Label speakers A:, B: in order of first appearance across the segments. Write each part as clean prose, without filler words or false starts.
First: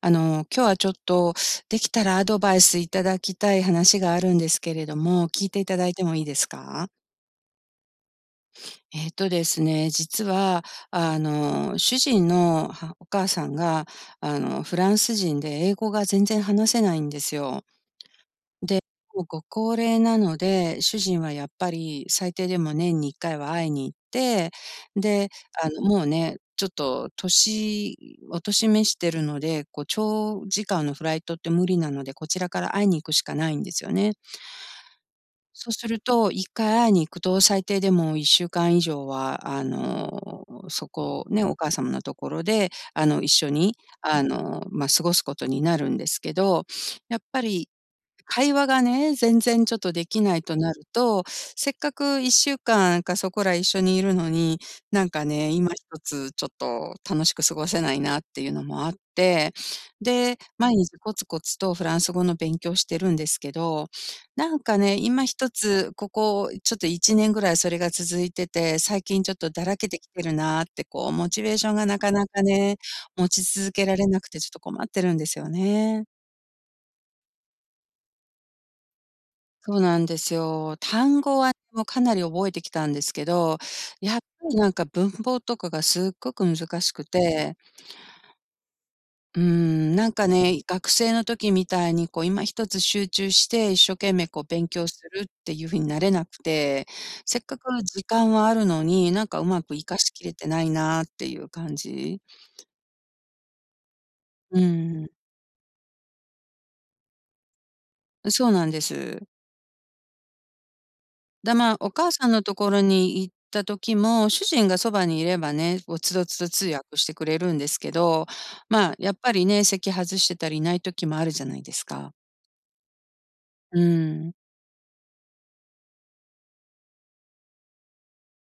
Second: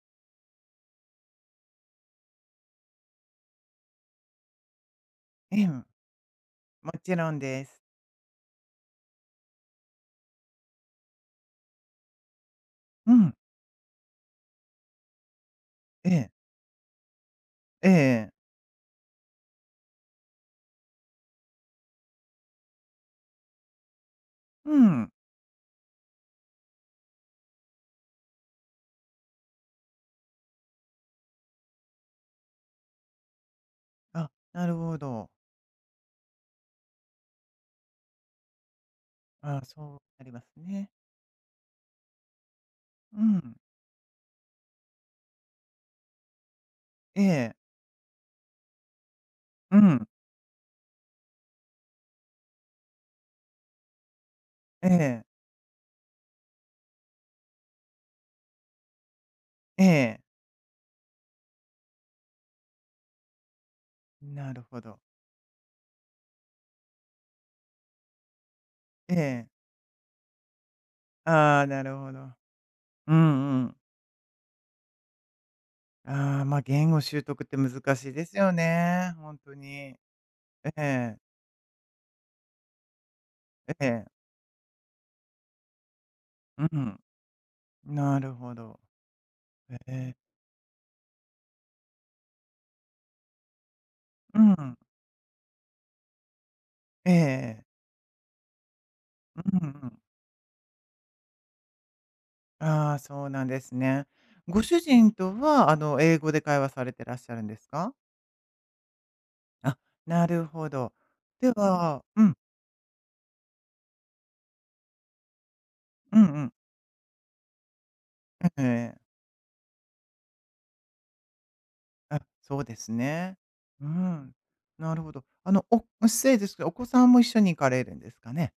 A: 今日はちょっと、できたらアドバイスいただきたい話があるんですけれども、聞い
B: え
A: ていた
B: え、
A: だいてもいいですか？
B: もちろんです。
A: えっとですね、実は、主人のはお
B: う
A: 母
B: ん、
A: さんが、フランス人で英語が
B: え
A: 全
B: え、
A: 然話せないんですよ。
B: ええええ
A: で、もうご高齢なので、主人はやっぱり最低でも年に1回は会いに行って、
B: うん。
A: で、もうね、ちょっとお年目してるので、こう長時間のフライトって無理なので、こちらから会いに行くしかないんですよね。
B: あ、なるほど。
A: そうすると、1回会いに行くと、最低でも1週間以上は、
B: ああ、そうなります
A: そ
B: ね。
A: こね、お母様のところで、
B: う
A: 一緒
B: ん。
A: に、まあ、過ごすことになるんですけど、やっ
B: え
A: ぱ
B: え、
A: り会話がね、全然ちょ
B: う
A: っとで
B: ん、
A: きないとなると、せっかく1週間かんかそこら一緒にいるのに、
B: え
A: なん
B: え、
A: かね、今一つちょっと楽しく過ごせないなっていうのもあって、
B: ええ。
A: で、毎日コツコツとフランス語の勉強してるんですけど、
B: な
A: なん
B: る
A: か
B: ほ
A: ね、
B: ど。
A: 今一つここちょっと1年ぐらいそれが続いてて、最
B: え
A: 近ちょっ
B: え。
A: とだらけてきてるなってこうモチベー
B: ああ、
A: ション
B: な
A: が
B: る
A: なか
B: ほ
A: な
B: ど。
A: かね、
B: う
A: 持ち
B: んう
A: 続
B: ん。
A: けられなくてちょっと困ってるんですよね。
B: ああ、言語習得って難しいですよね、ほんとに。
A: そうなんです
B: え
A: よ。
B: え、
A: 単語はねもうかなり覚えてきたんですけど、
B: え
A: やっ
B: え。
A: ぱりなんか文法とかがすっごく
B: う
A: 難し
B: ん。
A: くて、
B: なるほど。え
A: なん
B: え。
A: かね、学生の時みたいにこう今一つ集中して一生懸命
B: う
A: こう勉
B: ん。
A: 強するっていう風になれなくて、
B: ええ
A: せっかく
B: ええ。
A: 時間はあるのに、なんかう
B: うん
A: まく活
B: う
A: か
B: ん。
A: しきれてないなっていう感じ。
B: ああ、そうなんですね。
A: う
B: ご主
A: ん、
B: 人とは、英語で会話されてらっしゃるんですか？
A: そうなんです。
B: あ、なるほど。で
A: まあ、お
B: は
A: 母
B: う
A: さん
B: ん、
A: のところに行った時も、主人がそばにいればね、こうつ
B: う
A: ど
B: んう
A: つど
B: ん。
A: 通訳してくれるんですけど、
B: え
A: まあ、
B: え。
A: やっぱりね、席外してたりいない時もあるじゃないですか。
B: あ、そうですね。
A: う
B: うん。
A: ん。
B: なるほど。お失礼ですけど、お子さんも一緒に行かれるんですかね？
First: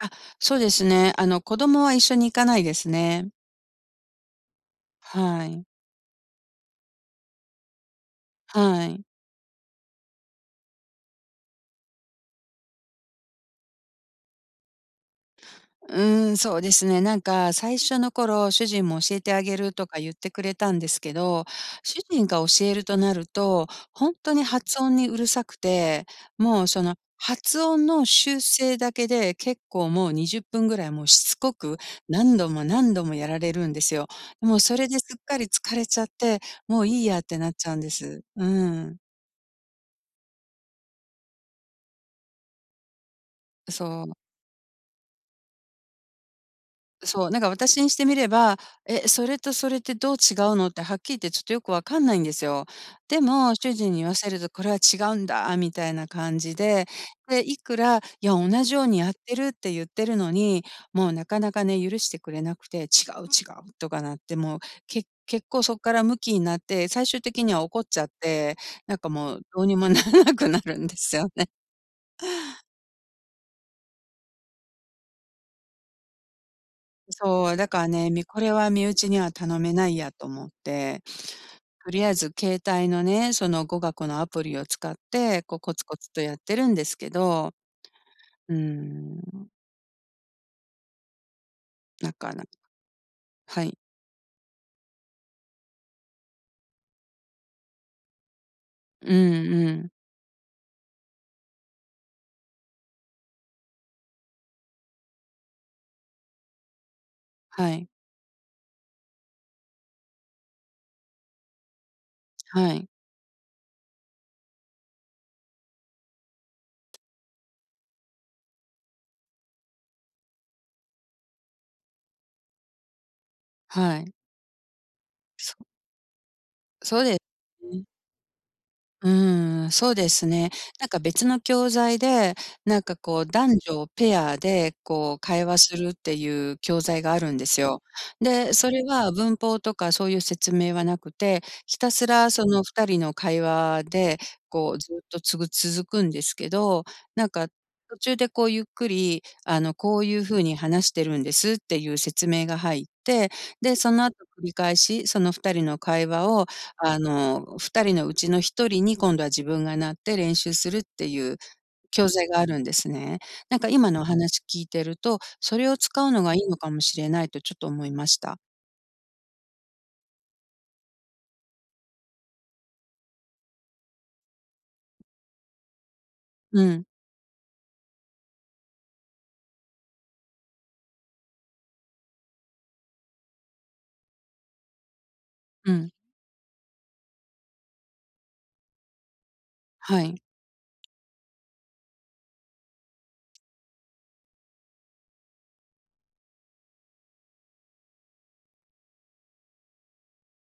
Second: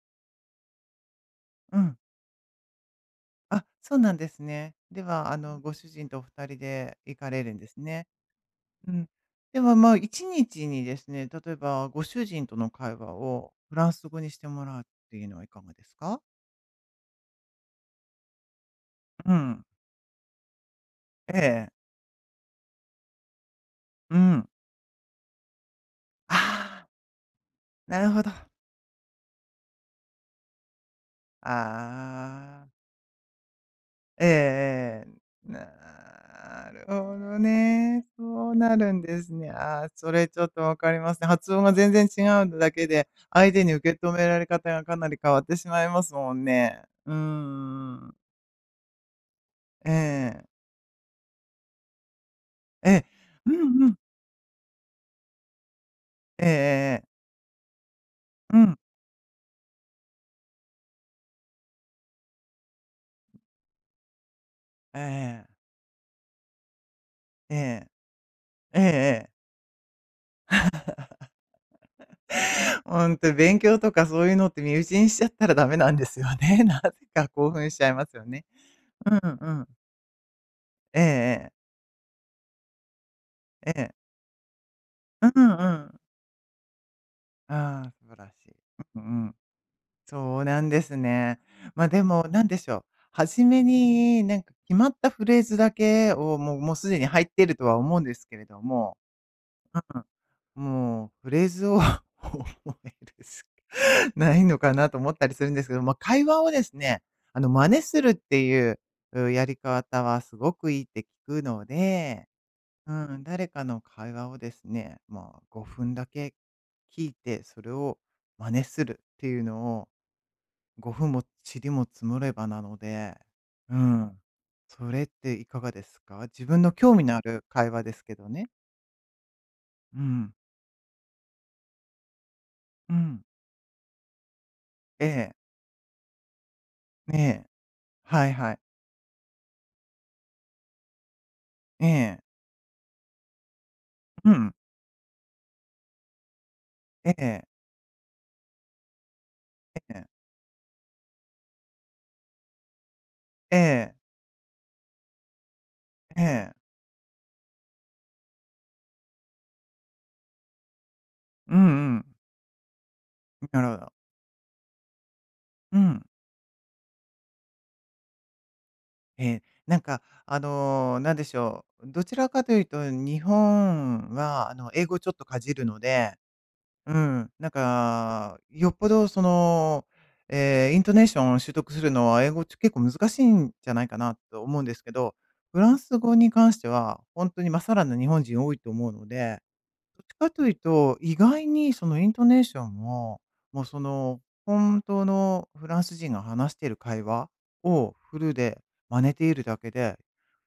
A: あ、そうですね。子
B: う
A: 供は
B: ん。
A: 一緒に行かないですね。
B: あ、そうなんですね。では、
A: はい。
B: ご主人とお二人で行かれるんですね。
A: は
B: う
A: い。
B: ん。では、まあ、一日にですね、例えばご主人との会話をフランス語にしてもらうっていうのはいかがで
A: う
B: すか？
A: そうですね。なんか最初の頃、主人も教え
B: う
A: てあげ
B: ん。
A: るとか言ってくれたんですけ
B: え
A: ど、
B: え。
A: 主人が教えるとなると、ほん
B: う
A: とに
B: ん。
A: 発音にうるさくて、もうそ
B: ああ、
A: の発音
B: な
A: の
B: るほど。
A: 修正だけで結構もう20分ぐらいもうしつこく何度も
B: ああ。
A: 何度もやられるんですよ。
B: ええ
A: もうそれで
B: え
A: す
B: え。
A: っかり疲れちゃって、
B: な
A: も
B: る
A: う
B: ほ
A: いいやっ
B: ど
A: てなっちゃうんで
B: ね。
A: す。う
B: そうなる
A: ん、
B: んですね。ああ、それちょっとわかりますね。発音が全然違うだけで、相手に受
A: そ
B: け止
A: う。
B: められ方がかなり変わってしまいますもんね。う
A: そう、なんか私にし
B: ん
A: て
B: うん。
A: みれば、え、それとそれっ
B: え
A: てどう違う
B: え。
A: のってはっきり言ってちょっとよくわかんないんですよ。
B: ええ。
A: でも
B: う
A: 主
B: んう
A: 人
B: ん。
A: に言わせるとこれは違うんだみたいな感
B: ええ
A: じで、
B: ええ。
A: で、いくら、いや同
B: う
A: じ
B: ん。
A: ようにやってるって言ってるのに、もうなかなかね、許してくれなくて、違う違うとかなって、もう
B: え
A: 結
B: え。
A: 構そこからムキになって、最終的に
B: え
A: は怒っ
B: え。
A: ちゃって、
B: えええ
A: なんか
B: え。
A: もうどうにも ならなくなるんですよね。
B: 本当勉強とかそういうのって身内にしちゃったらダメなんですよね。なぜか興
A: そう、だ
B: 奮し
A: か
B: ちゃ
A: ら
B: いま
A: ね、
B: すよ
A: こ
B: ね。
A: れは身
B: う
A: 内に
B: ん
A: は
B: う
A: 頼
B: ん。
A: めないやと思っ
B: ええ
A: て。
B: ええ。
A: とりあえず携帯のね、その
B: え
A: 語
B: え。
A: 学のアプリを使っ
B: う
A: て、
B: ん
A: こう
B: う
A: コツコ
B: ん。
A: ツとやってるんですけど、
B: ああ、素晴らし
A: う
B: い。
A: ー
B: うんうん。
A: ん、
B: そうなんですね。ま、で
A: な
B: も
A: かな
B: 何でしょう、初
A: は
B: め
A: い。
B: になんか決まったフレーズだけをもうすでに入っているとは思うんですけれども、
A: うんうん。
B: もうフレーズを 覚えるしかないのかなと思ったりするんですけど、まあ、会話をですね、真
A: は
B: 似
A: い、
B: するっていう、やり方はすごくいいって聞くので、
A: はい、
B: うん、誰かの会話をですね、まあ、5分だけ聞いて、それを真似するっていうのを5分も塵も積もればなので、う
A: はい。
B: ん、それってい
A: そ
B: かがですか？自分の興
A: そ
B: 味
A: うで
B: の
A: す
B: ある会話
A: ね。
B: ですけどね。
A: そう
B: う
A: です
B: ん、
A: ね。なんか別の教材で、なん
B: う
A: かこ
B: ん、
A: う男女ペアで
B: え
A: こう
B: え、
A: 会話するっていう教材が
B: え
A: あるん
B: え。
A: ですよ。
B: はい
A: で、
B: はい。
A: それは文法とかそういう説明はなくて、ひ
B: え
A: たす
B: え。
A: らその2人の会話で
B: うん。
A: こうずっと続くんですけど、
B: え
A: なん
B: え。
A: か途中でこうゆっくり、
B: え
A: こ
B: え。
A: ういうふうに話してるんですっていう説明が入って、
B: え
A: で、そ
B: え。
A: の後繰り返し、その2人の会
B: え
A: 話を
B: え。
A: 2人のうちの1人に今度は自分がなって練習するっていう
B: うんうん。
A: 教材があるんですね。な
B: な
A: ん
B: る
A: か
B: ほ
A: 今
B: ど。
A: のお話聞いてると、それ
B: う
A: を
B: ん。
A: 使うのがいいのかもしれないとちょっと思いました。
B: ええ。なんか、なんでしょう、どちらかというと、日本は、英語ちょっとかじるので、
A: うん、
B: うん、なんか、よっぽどその、ええ、イントネーションを習得するのは、英語結構難しいんじゃないかなと思うんですけど、フラ
A: う
B: ン
A: ん、
B: ス語に関しては、本当にまさらな日本人多いと思うので、
A: は
B: どっち
A: い。
B: かというと、意外にそのイントネーションも、もうその本当のフランス人が話している会話をフルで真似ているだけで、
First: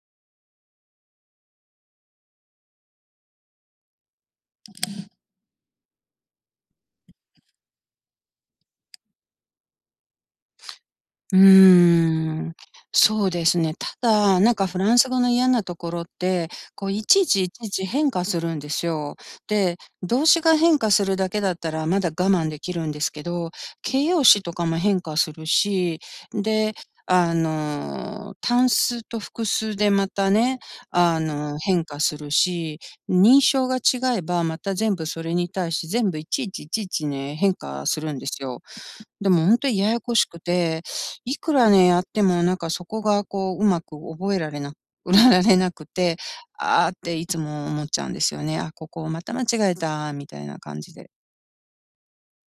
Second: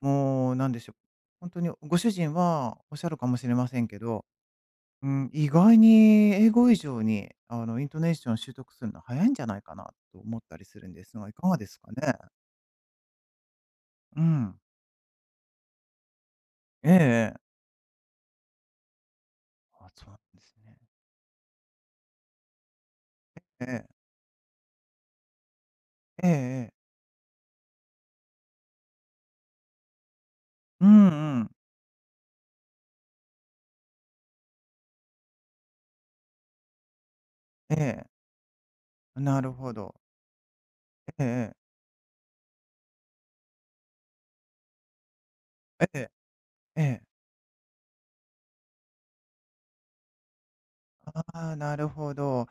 B: もうなんでしょう、本当にご主人はおっしゃるかもしれませんけど、うん、意外に英語以上にあのイントネーション習得するの早いんじゃないかなと思ったりするんですが、い
A: う
B: かがですか
A: ー
B: ね？
A: ん、そうですね。た
B: う
A: だ、なん
B: ん。
A: かフランス語の嫌なところって、こ
B: え
A: う
B: え
A: いちい
B: え
A: ちい
B: え。
A: ちいち変化するんですよ。で、
B: あ、そうなん
A: 動
B: で
A: 詞
B: す
A: が
B: ね。
A: 変化するだけだったらまだ我慢できるんですけど、
B: ええ。
A: 形容詞とかも変化するし、
B: ええええ。
A: で、単数と複数でまたね、
B: うんうん。
A: 変化するし、認証が違えばまた全部それに対して全部いちいちいちいちね、変
B: え
A: 化す
B: え。
A: るんですよ。でも
B: なる
A: 本当
B: ほ
A: にや
B: ど。
A: やこしくて、
B: ええ
A: いく
B: え
A: ら
B: え。
A: ね、やってもなんかそこがこう、うまく覚えられな られなく
B: ええ、
A: て、
B: え
A: ああっ
B: え。
A: ていつも思っちゃうんですよね。あ、ここをまた間違えたみたいな感じで。
B: ああ、なるほど。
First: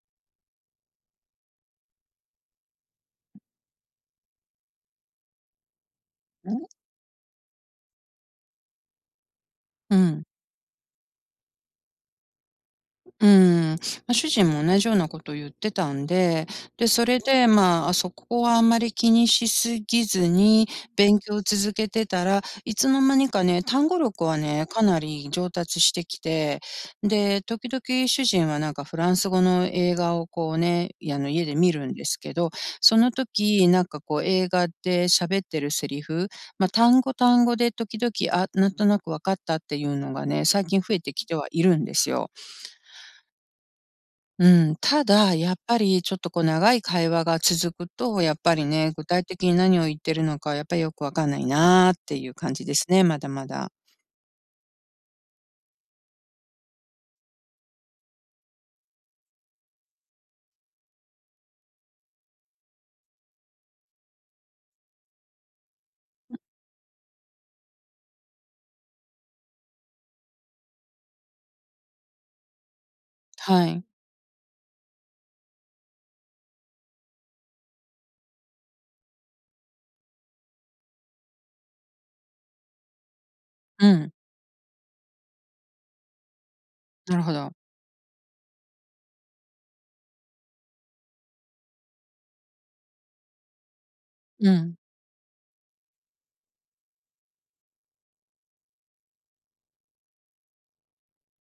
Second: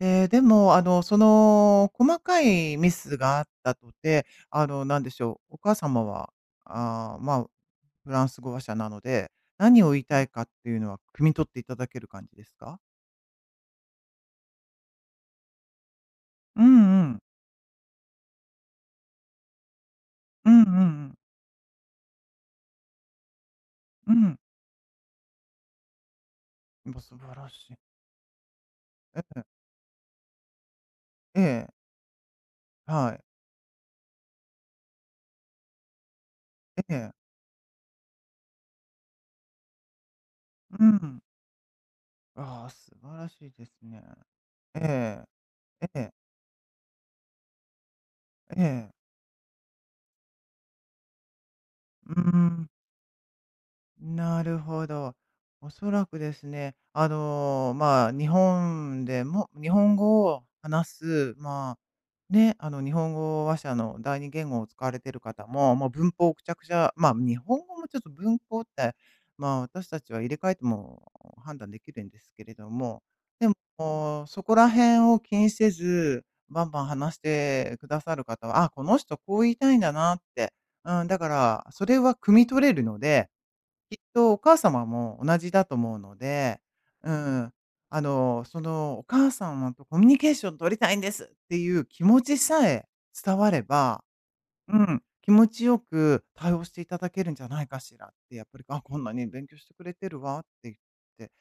B: えーでも、細かいミスがあったとて、なんでしょう、お母様は、
A: うん。
B: ああ、まあ、フランス語話者なので、何を
A: う
B: 言いた
A: ん
B: いかっていうのは汲み取っていただける感じですか？
A: うん、ま、主人も同じようなことを言ってたんで、
B: うん
A: で、
B: う
A: そ
B: ん。
A: れで、まあ、そこはあんまり気にしすぎず
B: うんうん
A: に、
B: うん。
A: 勉強を続けてたら、いつの間にかね、単語
B: う
A: 力は
B: ん。
A: ね、かなり上達してきて、
B: も、素晴
A: で、
B: ら
A: 時
B: しい。
A: 々主人はなんかフラン
B: え
A: ス語
B: え、
A: の映画をこうね、いあの、
B: え
A: 家で
B: え、
A: 見るんですけど、その
B: はい。
A: 時、なんかこう映画で喋ってるセリフ、ま、
B: え
A: 単
B: え、
A: 語単語で時々、あ、なんとなく分かったっていうのがね、最近
B: う
A: 増えて
B: ん。
A: きてはいるんですよ。
B: ああ、素晴らしいですね。
A: うん、た
B: え
A: だ、やっぱ
B: え、え
A: りち
B: え、
A: ょっとこう長い会話が続くと、やっぱ
B: え
A: り
B: え。
A: ね、具体的に何を言ってるのか、やっぱりよくわかんないなって
B: う
A: いう感じ
B: ん。
A: ですね、まだまだ。
B: なるほど。おそらくですね、まあ、日本でも日本語を話す、まあ、ね、日本語話者の第二言語を使われている方も、まあ文法をくちゃくちゃまあ、日本語もちょっと文法って、まあ、私たちは入れ替えても判断できるんですけれども、で
A: はい。
B: も、そこら辺を気にせず、バンバン話してくださる方は、あ、この人こう言いたいんだなって、うん、だから、それは汲み取れるので、
A: う
B: きっ
A: ん、
B: とお母様も同じだと思うので、う
A: なるほど。
B: ん。そのお母様とコミュニケーション取りたいんですっていう気持ちさえ伝われば、
A: う
B: う
A: ん。
B: ん、気持ちよく対応していただけるんじゃないかしらって、やっぱり、あ、こんなに勉強してくれてるわって言って、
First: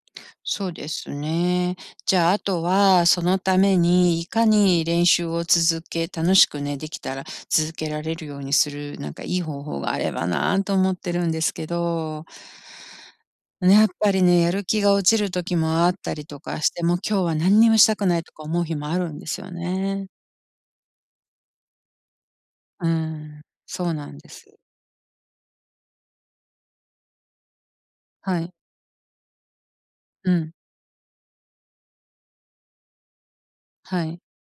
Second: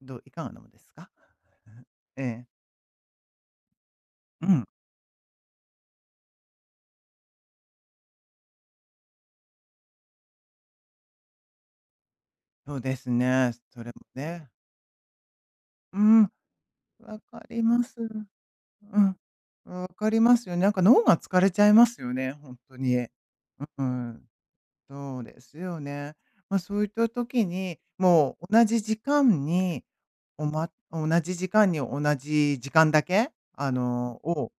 B: どういかがな
A: そ
B: の
A: う
B: で
A: で
B: す
A: す
B: か？
A: ね。じ
B: え
A: ゃあ、あ
B: え。
A: とは、そのためにい
B: う
A: か
B: ん、
A: に練習を続け楽しくね、できたら続けられるようにする、なんかいい方法があればなと思ってるんですけど。
B: そうですね。
A: ね、
B: そ
A: やっ
B: れも
A: ぱりね、
B: ね。
A: やる気が落ちる時もあっ
B: う
A: た
B: ん、
A: りとかして、もう
B: わ
A: 今日は
B: か
A: 何
B: り
A: にも
B: ま
A: し
B: す。
A: たくないとか思う日もあ
B: う
A: る
B: ん。
A: んですよ
B: わ
A: ね。
B: かりますよね。なんか脳が疲れちゃいますよね、本当
A: う
B: に。
A: ん、
B: う
A: そうなん
B: ん。
A: です。
B: そうですよね。まあ、そういった時に、も
A: は
B: う
A: い。
B: 同じ時間に、
A: うん、
B: 同じ時間に同じ時間だけ、あ
A: は
B: の、
A: い。
B: を、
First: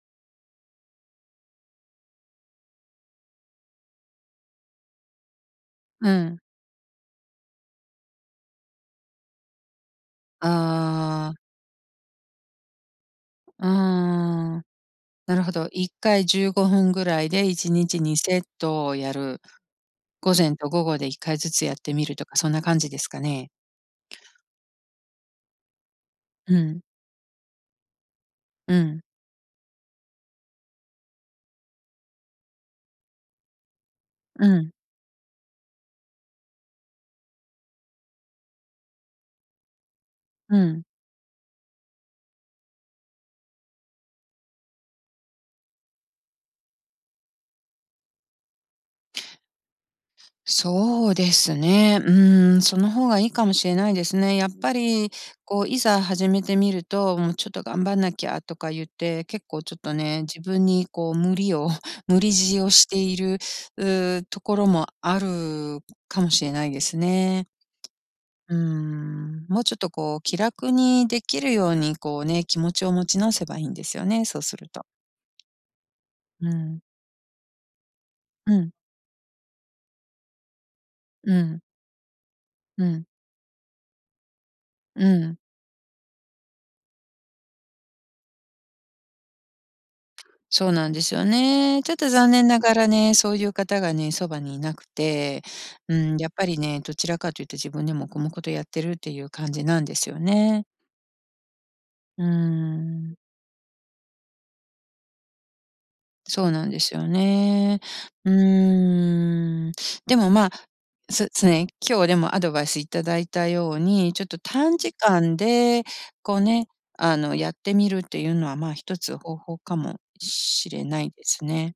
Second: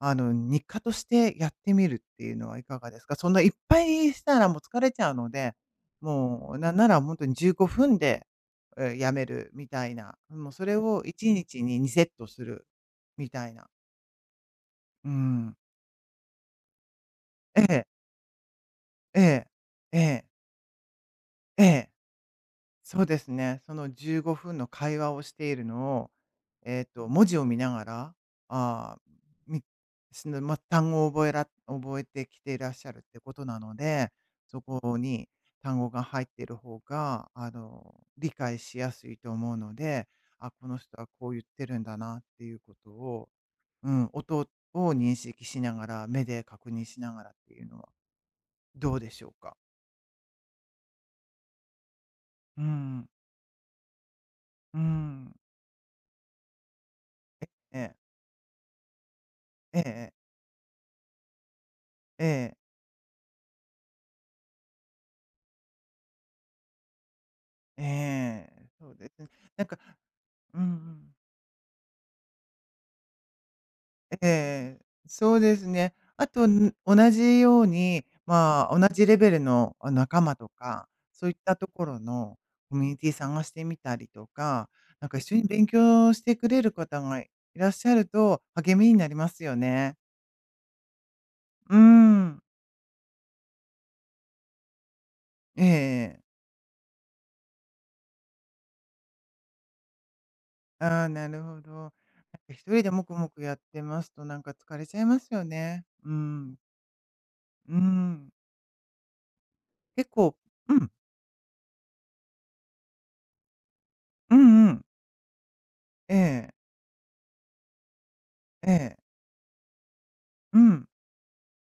B: あの、日課としてやってみるっていうのはいかがですか？そんないっぱいしたらもう疲れちゃうので、
A: うん。
B: もうなんならほんに15分で、え、やめるみたいな、もうそれを1
A: ああ、
B: 日に2セットするみたい
A: う
B: な。
A: ーん。
B: う
A: なるほ
B: ん。
A: ど。1回15分ぐらいで1日にちにセットをや
B: え
A: る。
B: え、ええ、
A: 午前と午後で1回ず
B: え
A: つ
B: え、え
A: やっ
B: え。
A: てみるとか、そんな感じで
B: そう
A: す
B: で
A: か
B: す
A: ね？
B: ね。その15分の会話をしているのを、
A: うん、
B: えっと、文字を見ながら、
A: う
B: あ
A: ん、
B: ーみその、ま、単語を覚えら覚えてきていらっしゃるってことなので、
A: う
B: そ
A: ん、
B: こに単語が入っている方が、理解しやすいと思うので、あ、
A: う
B: この
A: ん。
B: 人はこう言ってるんだなっていうことを、うん、音を認識しながら、目で確認しながらっていうのはどうでしょうか？
A: そうですね。
B: う
A: その方
B: ん、
A: がいいかもしれないですね。やっぱ
B: う
A: り、
B: ん。
A: こう、いざ始めてみると、もうちょ
B: え
A: っと頑張ん
B: え。
A: なきゃとか言って、結構ちょ
B: え
A: っとね、
B: え。
A: 自分にこう無理を 無
B: え
A: 理
B: え。
A: 強いをしている、ところもあるかもしれないですね。
B: ええ、そうですね。
A: も
B: な
A: う
B: ん
A: ちょ
B: か
A: っとこう気
B: うんう
A: 楽に
B: ん。
A: できるようにこうね、気持ちを持ち直せばいいんですよね、
B: え
A: そうする
B: え、
A: と。
B: そうですね。あと、
A: うん。
B: 同じように、
A: う
B: ま
A: ん。
B: あ、同じレベルの、あ、仲間とか、そう
A: う
B: いった
A: ん。
B: ところのコ
A: う
B: ミュニ
A: ん。
B: ティ探してみたりとか、
A: う
B: なんか一緒
A: ん。
B: に勉強してくれる方がいらっしゃると、励みになりますよね。
A: そうなんですよ
B: う
A: ね。ちょっと残
B: ん。
A: 念ながらね、そういう方がね、そばにいなくて、うん、
B: ええ、
A: やっぱりね、どちらかというと自分でもこもことやってるっていう感じなんですよね。
B: ああ、なるほど。なんか
A: うー
B: 一人でモ
A: ん。
B: クやってますと、なんか疲れちゃいますよね。う
A: そう
B: ん。
A: なんですよ
B: う
A: ね。う
B: ん。
A: ーん。
B: 結
A: でも、
B: 構
A: まあ、
B: うん。
A: そうですね、今日でもアドバイスいただいたように、ちょっ
B: う
A: と
B: んう
A: 短
B: ん。
A: 時間で、
B: え
A: こう
B: え、
A: ね、やってみるっていうのは、ま
B: え
A: あ、
B: え、
A: 一つ方法かも
B: う
A: しれ
B: ん。
A: ないですね。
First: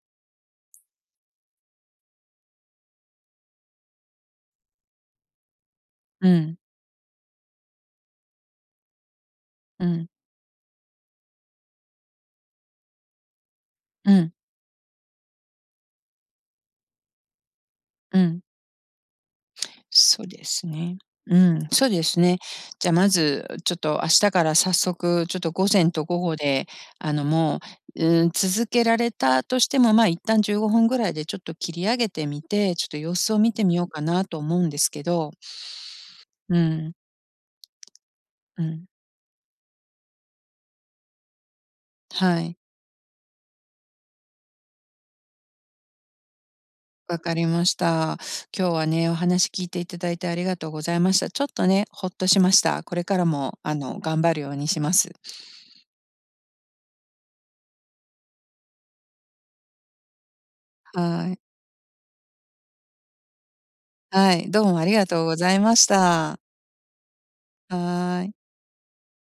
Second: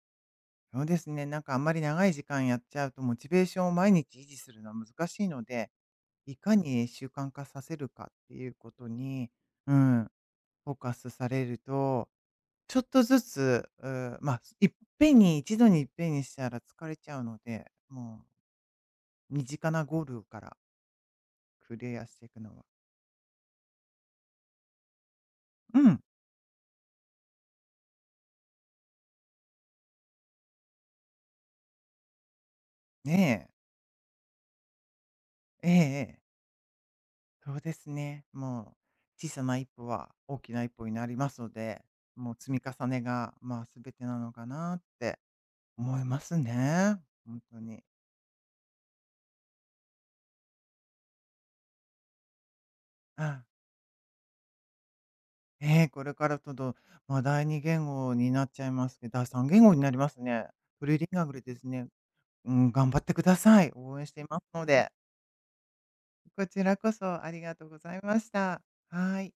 B: そうですね。なんかあんまり長い時間やっちゃうと、モチベーションを毎日維持するのは難しいので、
A: う
B: いか
A: ん、
B: に習慣化させるかっていうことに、う
A: う
B: ん、
A: ん、
B: フォーカスされると、ちょっとずつ、
A: うん、
B: まあ、いっぺんに、一度にいっぺんにしたら疲れちゃうので、
A: う
B: もう
A: ん。
B: 身近なゴール
A: そう
B: か
A: で
B: ら
A: すね。うん、
B: ク
A: そう
B: リ
A: で
B: アし
A: す
B: てい
A: ね。
B: くのは。
A: じゃあ、まず、ちょっと明日から早速、ちょっと午
B: う
A: 前
B: ん。
A: と午後で、もう、続けられたとしても、ま、あ一旦15分ぐらいでちょっと切り上げてみて、ちょっと様子を
B: ね
A: 見て
B: え。
A: みようかなと思うんですけど。
B: ええええ。
A: うん、
B: そうですね。
A: う
B: も
A: ん、
B: う、小さな一歩は大きな一歩になりますので、もう
A: は
B: 積
A: い、
B: み重ねが、まあ、すべてなのかなって思いますね。
A: わか
B: 本
A: り
B: 当
A: まし
B: に。
A: た。今日はね、お話聞いていただいてありがとうございました。ちょっとね、ほっとしました。これから
B: あ、
A: も、頑張るようにします。
B: ええ、これからちょっと、まあ、第2言語になっちゃいますけど第3言語になりますね。フリーリンガ
A: はい。
B: ルですね。うん、頑張ってください。応援してい
A: は
B: ます
A: い、どう
B: の
A: もあ
B: で。
A: りがとうございました。
B: こちらこそありがとうございま
A: はー
B: し
A: い。
B: た。はい。